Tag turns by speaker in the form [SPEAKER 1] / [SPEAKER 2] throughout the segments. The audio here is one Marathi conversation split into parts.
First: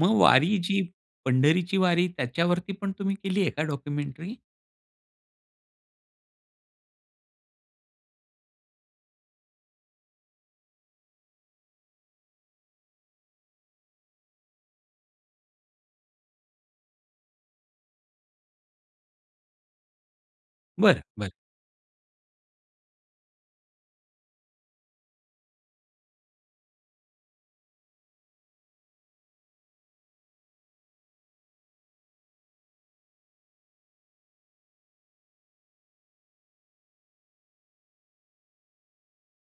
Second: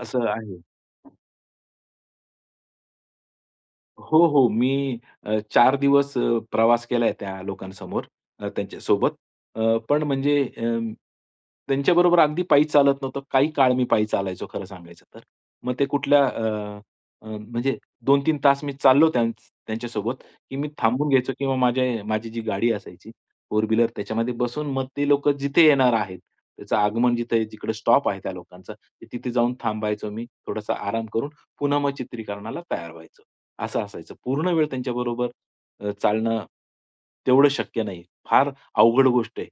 [SPEAKER 1] मग
[SPEAKER 2] असं
[SPEAKER 1] वारी
[SPEAKER 2] आहे.
[SPEAKER 1] जी, पंढरीची वारी त्याच्यावरती पण तुम्ही केली आहे का
[SPEAKER 2] हो,
[SPEAKER 1] डॉक्युमेंटरी?
[SPEAKER 2] हो. मी अ, 4 दिवस अ, प्रवास केलाय त्या लोकांसमोर. अ, त्यांच्यासोबत. अ, पण म्हणजे अ, त्यांच्याबरोबर अगदी पायी चालत नव्हतं. काही काळ मी पायी चालायचो खरं सांगायचं तर. मग ते कुठल्या अ, म्हणजे 2-3 तास मी चाललो त्यांच त्यांच्या सोबत, की मी
[SPEAKER 1] बरं,
[SPEAKER 2] थांबून
[SPEAKER 1] बरं.
[SPEAKER 2] घ्यायचो किंवा माझ्या माझी जी गाडी असायची फोर व्हीलर त्याच्यामध्ये बसून मग ते लोकं जिथे येणार आहेत, त्याचं आगमन जिथ जिकडे स्टॉप आहे त्या लोकांचा तिथे जाऊन थांबायचो मी. थोडासा आराम करून, पुन्हा मग चित्रीकरणाला तयार व्हायचं, असं असायचं. पूर्ण वेळ त्यांच्याबरोबर अ, चालणं तेवढं शक्य नाही. फार अवघड गोष्ट आहे,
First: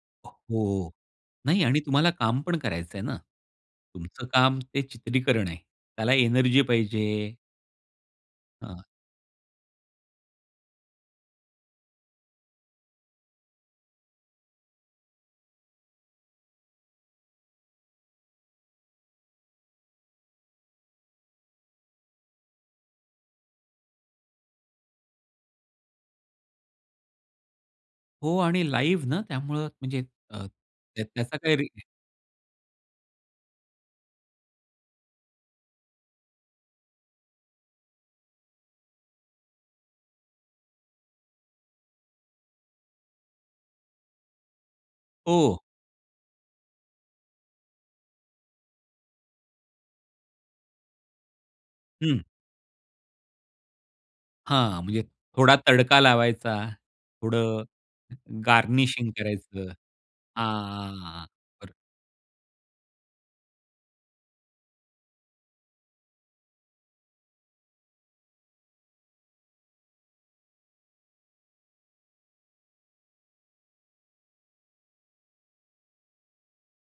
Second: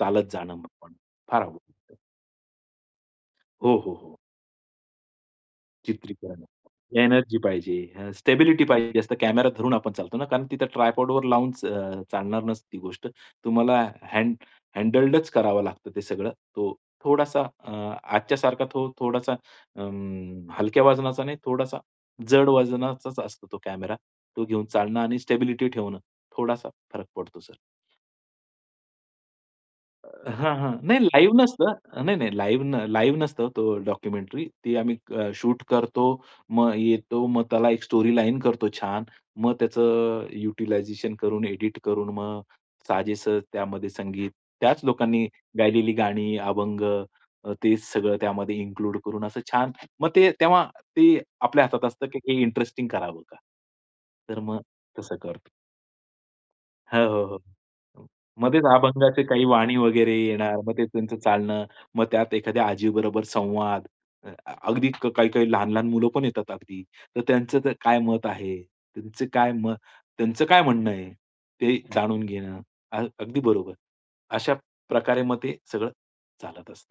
[SPEAKER 2] चालत जाणं म
[SPEAKER 1] हो,
[SPEAKER 2] पण. फार
[SPEAKER 1] नाही आणि
[SPEAKER 2] अवघड.
[SPEAKER 1] तुम्हाला काम पण करायचं आहे ना?
[SPEAKER 2] हो, हो, हो.
[SPEAKER 1] तुमचं काम ते चित्रीकरण आहे. त्याला
[SPEAKER 2] चित्रीकरण
[SPEAKER 1] एनर्जी
[SPEAKER 2] [unintelligible]
[SPEAKER 1] पाहिजे.
[SPEAKER 2] एनर्जी पाहिजे, अ, स्टेबिलिटी
[SPEAKER 1] हां.
[SPEAKER 2] पाहिजे असतं कॅमेरा धरून आपण चालतो ना, कारण तिथं ट्रायपॉड वर लावून च अ, चालणार नसती गोष्ट. तुम्हाला हँड हँडल्डच करावं लागतं ते सगळं. तो थोडासा अ, आजच्या सारखा तो थोडासा अं, हलक्या वजनाचा नाही, थोडासा जड वजनाचाच असतो तो कॅमेरा, तो घेऊन चालणं आणि स्टॅबिलिटी ठेवणं थोडासा फरक पडतो सर.
[SPEAKER 1] हो आणि लाईव्हना त्यामुळे म्हणजे
[SPEAKER 2] अ,
[SPEAKER 1] अ,
[SPEAKER 2] हां, हां. नाही
[SPEAKER 1] त्य
[SPEAKER 2] लाईव्ह
[SPEAKER 1] त्याचा काही री
[SPEAKER 2] नसतं. नाही, नाही लाईव्ह न लाईव्ह नसतं तो डॉक्युमेंटरी ती आम्ही शूट करतो, मग येतो, मग त्याला एक स्टोरीलाईन करतो छान. मग त्याचं युटलायझेशन करून, एडिट करून मग साजेस त्यामध्ये संगीत: त्याच लोकांनी
[SPEAKER 1] ओह!
[SPEAKER 2] गायलेली गाणी, अभंग, तेच सगळं त्यामध्ये इन्क्लूड करून असं छान मग ते तेव्हा ते आपल्या हातात असतं, की
[SPEAKER 1] हं.
[SPEAKER 2] हे इंटरेस्टिंग करावं का? तर मग
[SPEAKER 1] हां, म्हणजे
[SPEAKER 2] तसं करतो.
[SPEAKER 1] थोडा तडका लावायचा,
[SPEAKER 2] हो, हो,
[SPEAKER 1] थोडं
[SPEAKER 2] हो. मध्येच
[SPEAKER 1] गार्निशिंग
[SPEAKER 2] अभंगाचे काही
[SPEAKER 1] करायचं.
[SPEAKER 2] वाणी वगैरे
[SPEAKER 1] हां,
[SPEAKER 2] येणार, मग ते
[SPEAKER 1] हां,
[SPEAKER 2] त्यांचं
[SPEAKER 1] हां.
[SPEAKER 2] चालणं,
[SPEAKER 1] बरं.
[SPEAKER 2] मग त्यात एखाद्या आजीबरोबर संवाद. अ, अगदी काही-काही लहान-लहान मुलं पण येतात अगदी. तर त्यांचं काय मत आहे? त्यांचं काय म त्यांचं काय म म्हणणं आहे. ते जाणून घेणं अगदी बरोबर. अशा प्रकारे मग ते सगळं चालत असतं.